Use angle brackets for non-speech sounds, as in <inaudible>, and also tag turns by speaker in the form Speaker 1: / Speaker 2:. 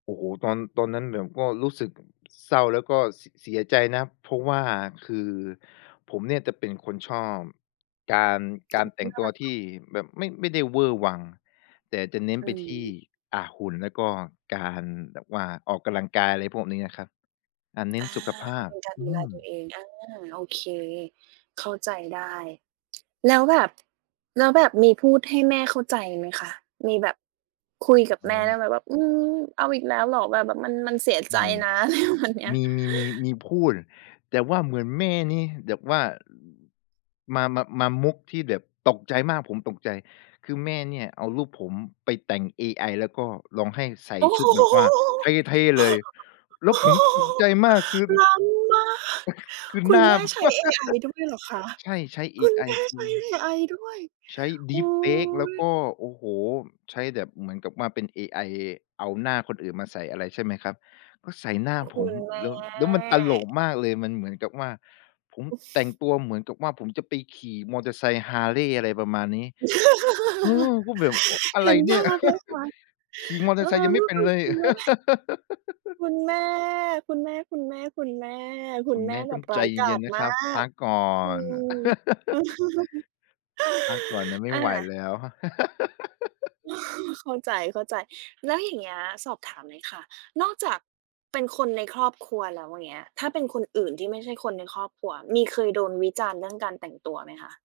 Speaker 1: โอ้โฮ! ตอน ตอนนั้นแบบก็รู้สึก เศร้า แล้วก็ ส เสียใจนะ เพราะว่าคือผมเนี่ยจะเป็นคนชอบ การ การแต่งตัวท
Speaker 2: <unintelligible>
Speaker 1: ี่แบบไม่ ไม่ได้เวอร์วัง แต่จะเน้น
Speaker 2: อื
Speaker 1: ไปที่
Speaker 2: ม
Speaker 1: อา หุ่น แล้วก็การแบบว่าออกกำลังกาย ไรพวกนี้นะครับ อา เน
Speaker 2: อ
Speaker 1: ้น
Speaker 2: า
Speaker 1: สุขภา
Speaker 2: เ
Speaker 1: พ
Speaker 2: ป็นการ
Speaker 1: อ
Speaker 2: ด
Speaker 1: ื
Speaker 2: ูแล
Speaker 1: ม
Speaker 2: ตัวเอง อา โอเค เข้าใจได้ แล้วแบบ แล้วแบบมีพูดให้แม่เข้าใจไหมคะ? มีแบบคุยกับ
Speaker 1: อ
Speaker 2: แ
Speaker 1: ๋
Speaker 2: ม่ได
Speaker 1: อ
Speaker 2: ้ไหมว่า "อืม เอาอีกแล้วเหรอ แบบ แบบมัน มันเสีย
Speaker 1: อ
Speaker 2: ใจ
Speaker 1: ือฮึ
Speaker 2: นะ" อะไรประมาณเนี้ย
Speaker 1: มี มี มี มีพูด แต่ว่าเหมือนแม่นี่แบบว่า อ มา มา มามุกที่แบบตกใจมาก ผมตกใจ คือแม่เนี่ยเอารูปผมไปแต่งเอไอ แล้วก็ลองให้ใส่
Speaker 2: โอ้
Speaker 1: ช
Speaker 2: โ
Speaker 1: ุ
Speaker 2: ฮ!
Speaker 1: ดแบบว่า
Speaker 2: <chuckles>
Speaker 1: เท่ ๆ เลย แล
Speaker 2: โ
Speaker 1: ้
Speaker 2: อ
Speaker 1: ว
Speaker 2: ้
Speaker 1: ผม
Speaker 2: โฮ!
Speaker 1: ตกใจมาก คือ
Speaker 2: ล้ำมาก
Speaker 1: <chuckles> คือ
Speaker 2: คุ
Speaker 1: หน
Speaker 2: ณ
Speaker 1: ้า
Speaker 2: แม่ใช้เอไอ
Speaker 1: <laughs>
Speaker 2: ด้วยเหรอคะ?
Speaker 1: ใช่ ใช้เอ
Speaker 2: คุณ
Speaker 1: ไอ
Speaker 2: แม่
Speaker 1: ค
Speaker 2: ใช
Speaker 1: ือ
Speaker 2: ้เอไอด้วย
Speaker 1: ใช้
Speaker 2: โอ้โ
Speaker 1: Deepfake แล้วก
Speaker 2: ฮ!
Speaker 1: ็ โอ้โฮ! ใช้แบบเหมือนกับว่าเป็นเอไอเอาหน้าคนอื่นมาใส่อะไร ใช่ไหมครับ ก็ใส่หน้า
Speaker 2: ค
Speaker 1: ผ
Speaker 2: ุ
Speaker 1: ม
Speaker 2: ณ แม
Speaker 1: แล
Speaker 2: ่
Speaker 1: ้ว แล้วมันตลกมากเลย มันเหมือนกับว่า ผมแต่ง
Speaker 2: <chuckles>
Speaker 1: ตัวเหมือนกับว่าผมจะไปขี่มอเตอร์ไซค์ Harley อะไรประมาณนี้ เออ
Speaker 2: <laughs>
Speaker 1: ก็แบบ อ อะ
Speaker 2: เ
Speaker 1: ไ
Speaker 2: ห
Speaker 1: ร
Speaker 2: ็น
Speaker 1: เน
Speaker 2: ภ
Speaker 1: ี่ย
Speaker 2: าพเลยค่ะ
Speaker 1: <laughs> ขี่มอเ
Speaker 2: เ
Speaker 1: ตอ
Speaker 2: อ
Speaker 1: ร
Speaker 2: อ
Speaker 1: ์ไซค์ยัง
Speaker 2: แ
Speaker 1: ไ
Speaker 2: ล
Speaker 1: ม่
Speaker 2: ้ว
Speaker 1: เป็
Speaker 2: แบ
Speaker 1: น
Speaker 2: บ
Speaker 1: เลย
Speaker 2: คุณแม่
Speaker 1: <laughs>
Speaker 2: คุณแม่ คุณแม่ ๆ ๆ คุณแ
Speaker 1: คุณ
Speaker 2: ม
Speaker 1: แม
Speaker 2: ่
Speaker 1: ่
Speaker 2: แบ
Speaker 1: ต้อ
Speaker 2: บ
Speaker 1: ง
Speaker 2: ร
Speaker 1: ใ
Speaker 2: ้
Speaker 1: จ
Speaker 2: ายกา
Speaker 1: เย็
Speaker 2: จ
Speaker 1: น ๆ นะ
Speaker 2: ม
Speaker 1: ค
Speaker 2: า
Speaker 1: รับ พ
Speaker 2: ก
Speaker 1: ักก่อ
Speaker 2: อื
Speaker 1: น
Speaker 2: ม
Speaker 1: <laughs>
Speaker 2: <laughs>
Speaker 1: พักก่อนนะ ไม
Speaker 2: อ
Speaker 1: ่
Speaker 2: า
Speaker 1: ไหวแล้วครับ <laughs>
Speaker 2: <chuckles> เข้าใจ ๆ แล้วอย่างเงี้ย สอบถามหน่อยค่ะ นอกจากเป็นคน ในครอบครัวแล้ว เงี้ย ถ้าเป็นคนอื่นที่ไม่ใช่คนในครอบครัว มีเคยโดนวิจารณ์ เรื่องการแต่งตัวไหมคะ?